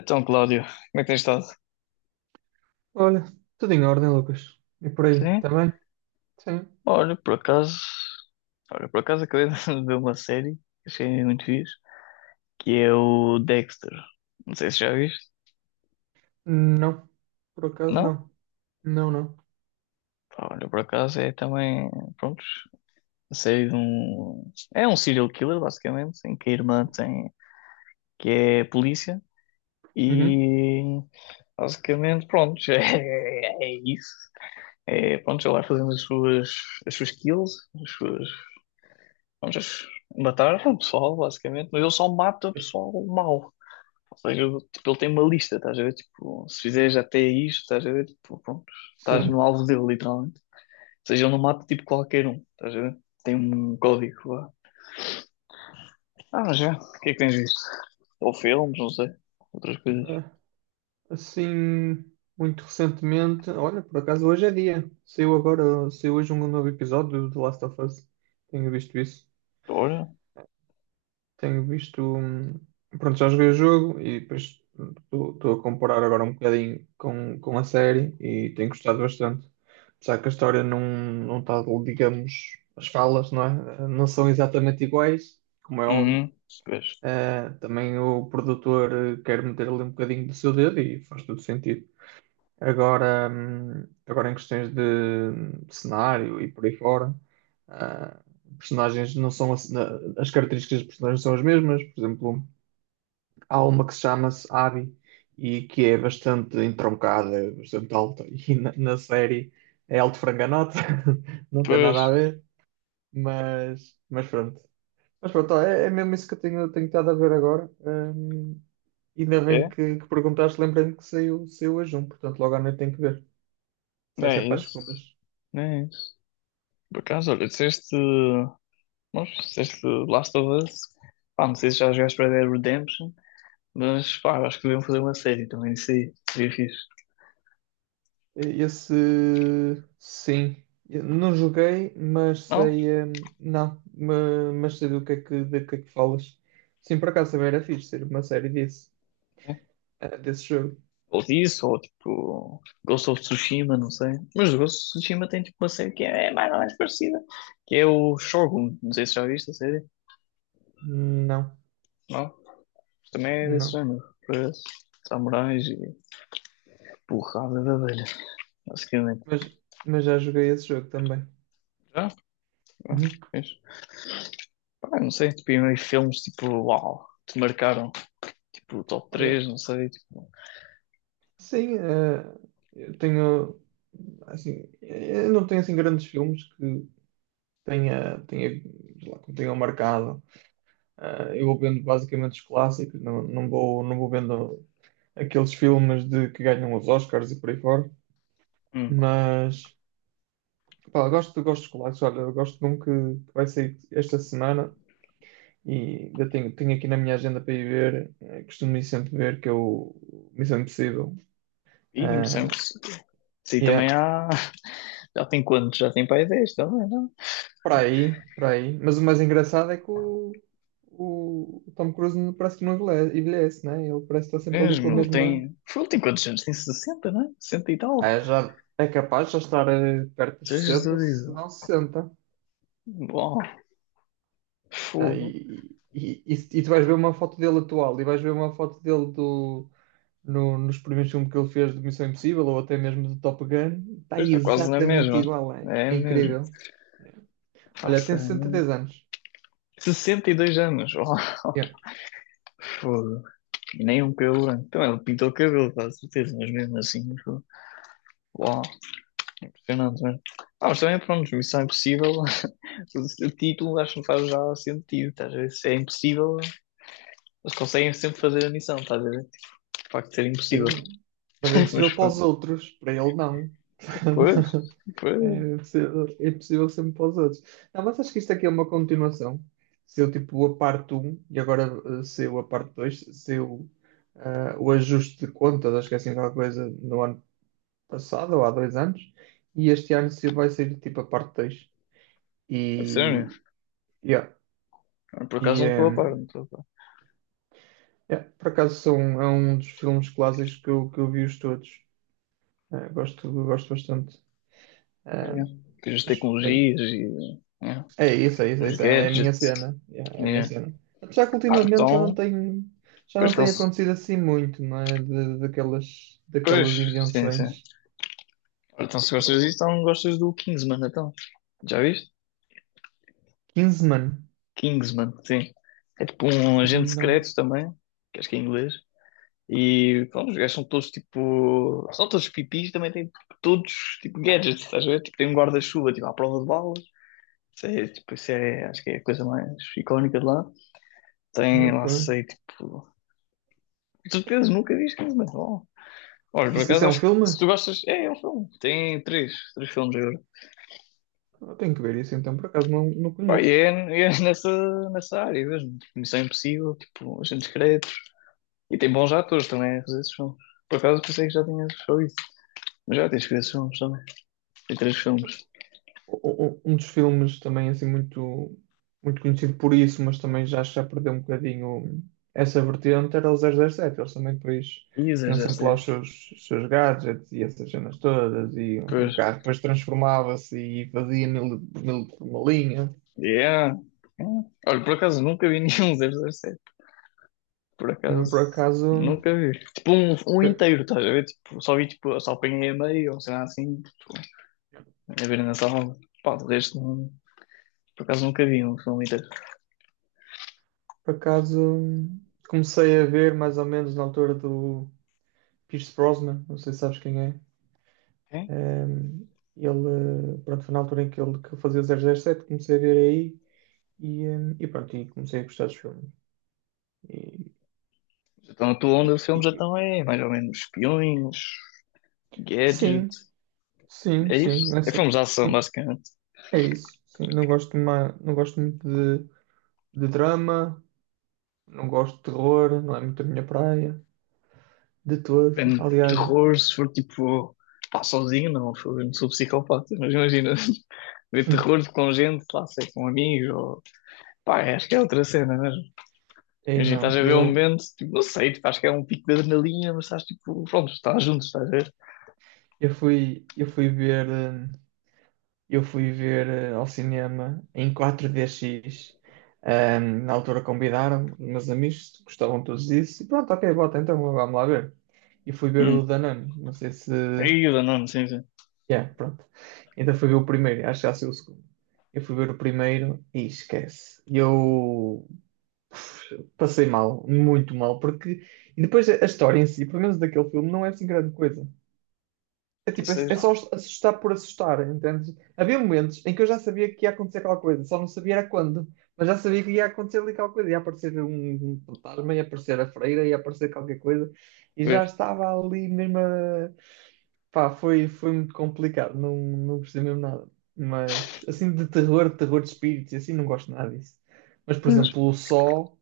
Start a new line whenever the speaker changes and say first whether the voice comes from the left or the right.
left: Então, Cláudio, como é que tens estado?
right: Olha, tudo em ordem, Lucas. E por aí,
left: Sim,
right: também? Sim.
left: olha, por acaso, olha, por acaso acabei de ver uma série que achei muito fixe, que é o Dexter. Não sei se já viste,
right: Não. Por acaso,
left: não?
right: não. Não, não.
left: Pá, olha, por acaso é também, pronto, a série de um. É um serial killer, basicamente, em que a irmã tem. Que é polícia,
right: Uhum.
left: e. Basicamente, pronto, é isso. É, pronto, ela vai fazendo as suas kills, as suas. Vamos matar o pessoal, basicamente, mas ele só mata o pessoal mau. Ou seja, tipo, ele tem uma lista, estás a ver? Tipo, se fizeres até isto, estás a ver? Tipo, pronto, estás no
right: Sim.
left: alvo dele, literalmente. Ou seja, ele não mata tipo qualquer um, estás a ver? Tem um código lá. Ah, mas já, o que é que tens visto? Ou filmes, não sei, outras coisas.
right: Ah, assim, muito recentemente. Olha, por acaso, hoje é dia. Saiu agora, saiu hoje um novo episódio do The Last of Us. Tenho visto isso.
left: Ora,
right: Tenho visto. Pronto, já joguei o jogo e depois estou a comparar agora um bocadinho com a série e tenho gostado bastante. Apesar que a história não está, digamos, as falas, não é? Não são exatamente iguais, como é óbvio.
left: uhum, pois,
right: Também o produtor quer meter ali um bocadinho do seu dedo e faz todo sentido. Agora em questões de cenário e por aí fora, ah, personagens não são as. As características dos personagens são as mesmas. Por exemplo, há uma que se chama-se Abby e que é bastante entroncada, é bastante alta, e na série é alto franganota, não tem
left: pois,
right: nada a ver, mas pronto. Mas pronto, é mesmo isso que eu tenho estado a ver agora. Ainda bem
left: é,
right: que perguntaste, lembrei-me que saiu hoje um, portanto logo à noite tenho que ver. Será que é
left: é
right: para as
left: isso,
right: segundas?
left: é isso. Por acaso, olha, disseste. Mas disseste Last of Us, pá, não sei se já jogaste Red Dead Redemption, mas pá, eu acho que deviam fazer uma série também, isso aí, seria fixe.
right: Esse, sim. Eu não joguei, mas
left: Não?
right: sei. Não, mas sei do que é que falas. Sim, por acaso também era fixe ser uma série desse,
left: É.
right: eh, desse jogo.
left: Ou disso, ou tipo Ghost of Tsushima, não sei. Mas o Ghost of Tsushima tem tipo uma série que é mais ou menos parecida, que é o Shogun, não sei se já viste a série,
right: Não,
left: não? Mas também é desse
right: não.
left: género, para samurais e porrada de abelhas, basicamente.
right: Mas já joguei esse jogo também.
left: Já? Já?
right: Uhum.
left: Fixe. Pá, não sei, tipo, e meio filmes tipo, uau, te marcaram, tipo, top 3
right: Olha,
left: não sei, tipo.
right: sim, eu tenho. Assim, eu não tenho assim grandes filmes que tenha, tenha, sei lá, que me tenham marcado. Ah, eu vou vendo basicamente os clássicos, não vou vendo aqueles filmes de, que ganham os Oscars e por aí fora,
left: Hum.
right: mas pá, eu gosto dos clássicos. Olha, eu gosto de um que vai sair esta semana e ainda tenho aqui na minha agenda para ir ver, costumo ir sempre ver, que é o Missão Impossível.
left: Ih,
right: Ah,
left: Moçambique. Sim,
right: e é
left: também há. Já tem quantos? Já tem para aí 10 também, não?
right: para aí, para aí. Mas o mais engraçado é que o Tom Cruise parece que não envelhece, envelhece, né? Ele parece que está sempre ali com a
left: Mesmo, ele
right: mesma.
left: tem. Ele tem quantos anos? Tem 60 não é? 60 e tal.
right: É, já, é capaz de já estar perto dos
left: Jesus.
right: 60, se
left: Isso.
right: não 60.
left: Bom,
right: Ah,
left: fogo.
right: e tu vais ver uma foto dele atual e vais ver uma foto dele do, no, nos primeiros filmes que ele fez de Missão Impossível ou até mesmo do Top Gun. Está
left: Pois está quase na
right: exatamente
left: mesma.
right: igual, é,
left: É
right: é
left: mesmo.
right: incrível. Olha, tem
left: Faça.
right: 63 anos.
left: 62 anos. Oh,
right: Yeah.
left: fogo. E nem um cabelo branco. Então ele pintou o cabelo, com certeza, mas mesmo assim. Fogo. Uau, impressionante, mesmo. Ah, mas também, pronto, missão impossível. O título acho que não faz já sentido, estás a ver? Se é impossível, eles conseguem sempre fazer a missão, estás a ver? Tipo, de facto, ser impossível.
right: Sim, mas é impossível
left: Mas
right: para os
left: pronto.
right: outros, para ele não.
left: Pois, pois.
right: É possível sempre para os outros. Não, mas acho que isto aqui é uma continuação. Saiu tipo a parte um e agora saiu a parte 2, o ajuste de contas, acho que é assim qualquer coisa, no ano passado ou há dois anos, e este ano vai sair tipo a parte dois.
left: É sério.
right: E, yeah.
left: Por
right: E,
left: acaso não estou a par, não estou a par.
right: yeah, por acaso são, é um dos filmes clássicos que eu vi os todos. Ah, gosto, gosto bastante.
left: Ah,
right: Ah,
left: yeah. Depois as
right: mas, bem,
left: tecnologias e yeah.
right: é isso, é isso, é
left: Os
right: isso. É a minha
left: gadgets.
right: cena. Yeah, é a minha
left: Yeah.
right: cena. Apesar que
left: Ah,
right: ultimamente já não
left: então.
right: tem, já
left: Pois,
right: não
left: então,
right: tem
left: se-
right: acontecido assim muito, não é? Daquelas
left: pois, sim, sim.
right: invenções.
left: Ora, então, se gostas
right: Oh,
left: disso, então gostas do Kingsman, então. Já viste?
right: Kingsman?
left: Kingsman, sim. É tipo um agente
right: Não.
left: secreto também, que acho que é inglês. E pronto, os gajos são todos tipo. São todos pipis, também têm todos tipo gadgets, estás a ver? Tipo, tem um guarda-chuva tipo, à prova de balas. Isso é, tipo, isso é, acho que é a coisa mais icónica de lá. Tem lá,
right: Nunca.
left: sei, tipo. De certeza, nunca vi isso, mas bom. Olha, por
right: Isso
left: acaso,
right: é um
left: acho que
right: filme?
left: se tu gostas. É, é um filme. Tem três filmes agora.
right: Eu tenho que ver isso então, por acaso não
left: Pá,
right: conheço.
left: e é nessa, nessa área mesmo. Tipo, Missão Impossível, tipo, Agentes Secretos. E tem bons atores também a fazer esses filmes. Por acaso, pensei que já tinhas só isso. Mas já tens que ver esses filmes também. Tem três filmes.
right: Um dos filmes também assim muito, muito conhecido por isso, mas também já perdeu um bocadinho essa vertente, era o 007. Eles também depois
left: Isso,
right: tinham sempre lá os
left: 007.
right: seus, os seus gadgets e essas cenas todas, e o
left: Pois.
right: carro depois transformava-se e fazia mil, mil por uma linha.
left: Yeah. Yeah. Olha, por acaso nunca vi nenhum 007. Por
right: Não,
left: acaso
right: por acaso,
left: nunca vi. Tipo um
right: eu-
left: inteiro, estás a ver? Tipo, só vi tipo, só apanhei a meio ou sei lá assim. Tipo, a ver na sala. Pá, de resto, não- por acaso nunca vi um filme inteiro.
right: por acaso comecei a ver mais ou menos na altura do Pierce Brosnan, não sei se sabes quem é.
left: Ok.
right: Um, ele, pronto, foi na altura em que ele que eu fazia 007, comecei a ver aí e, e pronto, e comecei a gostar dos filmes. E,
left: Então a tua onda
right: e-
left: de filmes
right: e-
left: então é mais ou menos espiões,
right: sim,
left: gadget.
right: sim,
left: É
right: sim,
left: isso? É
right: nessa,
left: filmes de ação,
right: sim,
left: basicamente.
right: é isso. Sim, não gosto muito de, de drama, não gosto de terror, não é muito a minha praia, de todo.
left: Depende de
right: Aliás,
left: terror, se for tipo, pá, sozinho, não, fogo, eu não sou psicopata, mas imagina, ver terror com gente, lá, sei, com amigos, ou, pá, é, acho que é outra cena mesmo.
right: aí
left: Imagina,
right: não,
left: estás a ver um
right: eu,
left: momento, tipo, não sei, tipo, acho que é um pico de adrenalina, mas estás tipo, pronto, estás junto, estás a ver?
right: eu fui, eu fui ver. Eu fui ver ao cinema em 4DX. Na altura convidaram os meus amigos, gostavam todos disso. E pronto, ok, bota, então vamos lá ver. E fui ver o
left: Hum,
right: Danone. Não sei se.
left: aí, não, sim,
right: Yeah, pronto. Então fui ver o primeiro, acho que já saiu o segundo. Eu fui ver o primeiro e esquece. Eu puf, passei mal, muito mal, porque. E depois a história em si, pelo menos daquele filme, não é assim grande coisa. É tipo, é,
left: isso é
right: é só assustar por assustar, entende? Havia momentos em que eu já sabia que ia acontecer aquela coisa, só não sabia era quando, mas já sabia que ia acontecer ali aquela coisa, ia aparecer um fantasma, ia aparecer a freira, ia aparecer qualquer coisa, e já
left: ver,
right: estava ali mesmo a... Pá, foi muito complicado, não gostei mesmo nada. Mas, assim, de terror, terror de espíritos, e assim, não gosto nada disso. Mas, por
left: mas
right: exemplo, o Sol,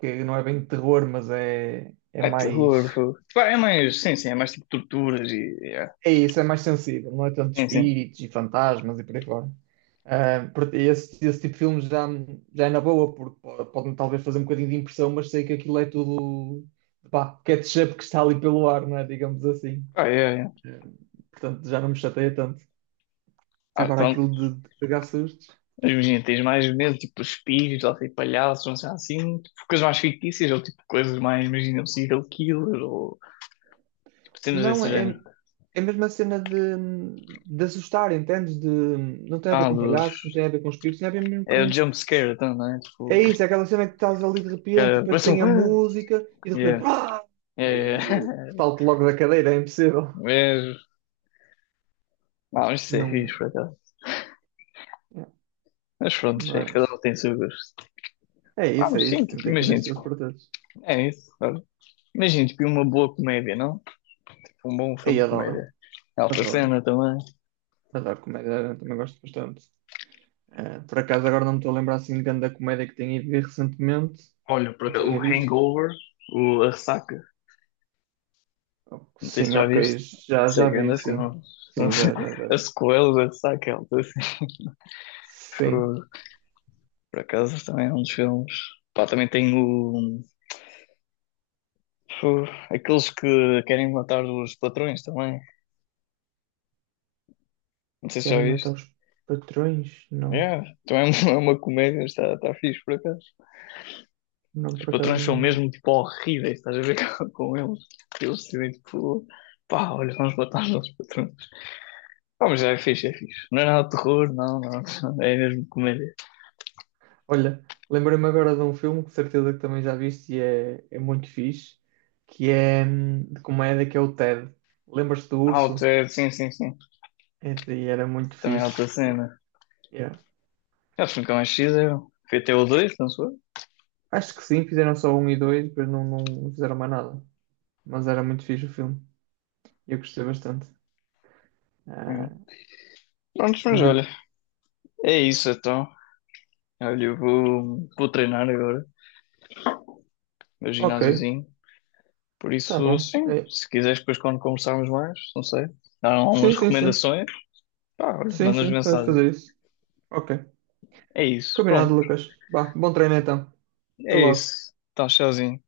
right: que não é bem de terror, mas é
left: é terror,
right: mais.
left: fogo. Pá, é mais, sim, é mais tipo torturas e, yeah.
right: É isso, é mais sensível, não é tanto
left: Sim, sim.
right: espíritos e fantasmas e por aí fora. Ah, esse tipo de filmes já é na boa, porque pode-me talvez fazer um bocadinho de impressão, mas sei que aquilo é tudo pá, ketchup que está ali pelo ar, não é? Digamos assim.
left: Ah, é yeah.
right: Eh, Portanto, já não me chateia tanto.
left: Ah,
right: Agora
left: então.
right: aquilo de pegar sustos.
left: Imagina, tens mais medo, tipo, espíritos, ou tipo, palhaços, não sei, assim, tipo, coisas mais fictícias, ou tipo, coisas mais, imagina, um serial killer, ou tipo, cenas
right: Não,
left: desse
right: é,
left: género.
right: é mesmo a cena de assustar, entendes? De, não tem a ver
left: Ah,
right: com
left: dos...
right: palhaços, não tem a ver com espíritos, tem a ver mesmo
left: É o
right: com.
left: jump scare, então, não é? Tipo,
right: É isso, é aquela cena que estás ali de repente,
left: é,
right: depois
left: parece um...
right: tem a música e de repente.
left: Yeah,
right: Ah!
left: yeah,
right: Aí eu
left: yeah.
right: salto logo da cadeira, é impossível.
left: Mas, não, isso é
right: Não,
left: fixe, por acaso.
right: é,
left: Mas pronto, é, cada um
right: mas.
left: tem o seu gosto.
right: É
left: Ah,
right: isso, é
left: mas sim,
right: isso.
left: tipo,
right: Tentei caber
left: imagina,
right: estilos
left: tipo,
right: para todos.
left: é isso, sabe? Imagina, tipo, uma boa comédia, não? Tipo, um bom
right: Aí
left: filme de
right: adoro,
left: comédia. Alta
right: adoro.
left: cena também.
right: Adoro comédia, também gosto bastante. Por acaso agora não me estou a lembrar assim de grande da comédia que tenha ido ver recentemente,
left: Olha, por
right: ou que
left: acaso, o
right: tenha visto.
left: Hangover, o, a ressaca.
right: Oh,
left: Não sei se
right: sim,
left: já
right: ok,
left: viste.
right: já
left: Sei que
right: vi,
left: ainda
right: sim.
left: filme.
right: Sim,
left: Mas-
right: já
left: a
right: vi.
left: sequela da Saquel.
right: Sim.
left: Por acaso também é um dos filmes. Pá, também tem o. Fu, aqueles que querem matar os patrões também. Não sei se já
right: Querem matar
left: viste.
right: os patrões? Não,
left: Yeah, também é uma comédia, está, está fixe por acaso.
right: não,
left: Os
right: por
left: patrões
right: acaso
left: são
right: não.
left: mesmo tipo horríveis, estás a ver com eles. Eles decidem tipo, pá, olha, vamos matar os nossos patrões. Ah, mas é fixe, é fixe. Não é nada de terror, não, não. É mesmo comédia.
right: Olha, lembrei-me agora de um filme que de certeza que também já viste e é muito fixe, que é de comédia, que é o Ted. Lembras-te do
left: Ah, o
right: urso?
left: Ted, sim, sim, sim.
right: É, e era muito
left: Também é outra
right: fixe.
left: cena.
right: Yeah.
left: Eu fui com a X, eu fui até o 2, não sou?
right: Acho que sim, fizeram só 1 e 2, depois não fizeram mais nada. Mas era muito fixe o filme. Eu gostei bastante.
left: É.
right: Ah,
left: Prontos, mas
right: de...
left: olha, é isso então. Olha, eu vou, vou treinar agora, meu
right: Ok,
left: ginásiozinho. Por
right: tá
left: isso,
right: bom.
left: sim,
right: É,
left: se quiseres depois quando conversarmos mais, não sei, dar
right: sim,
left: umas
right: sim, sim.
left: recomendações, pá, olha,
right: Sim,
left: mandas
right: sim, podes
left: mensagem.
right: fazer isso. Ok.
left: É isso, pronto,
right: Combinado, Lucas. Vá, bom treino então. Até
left: é
right: logo.
left: isso. Então, tchauzinho.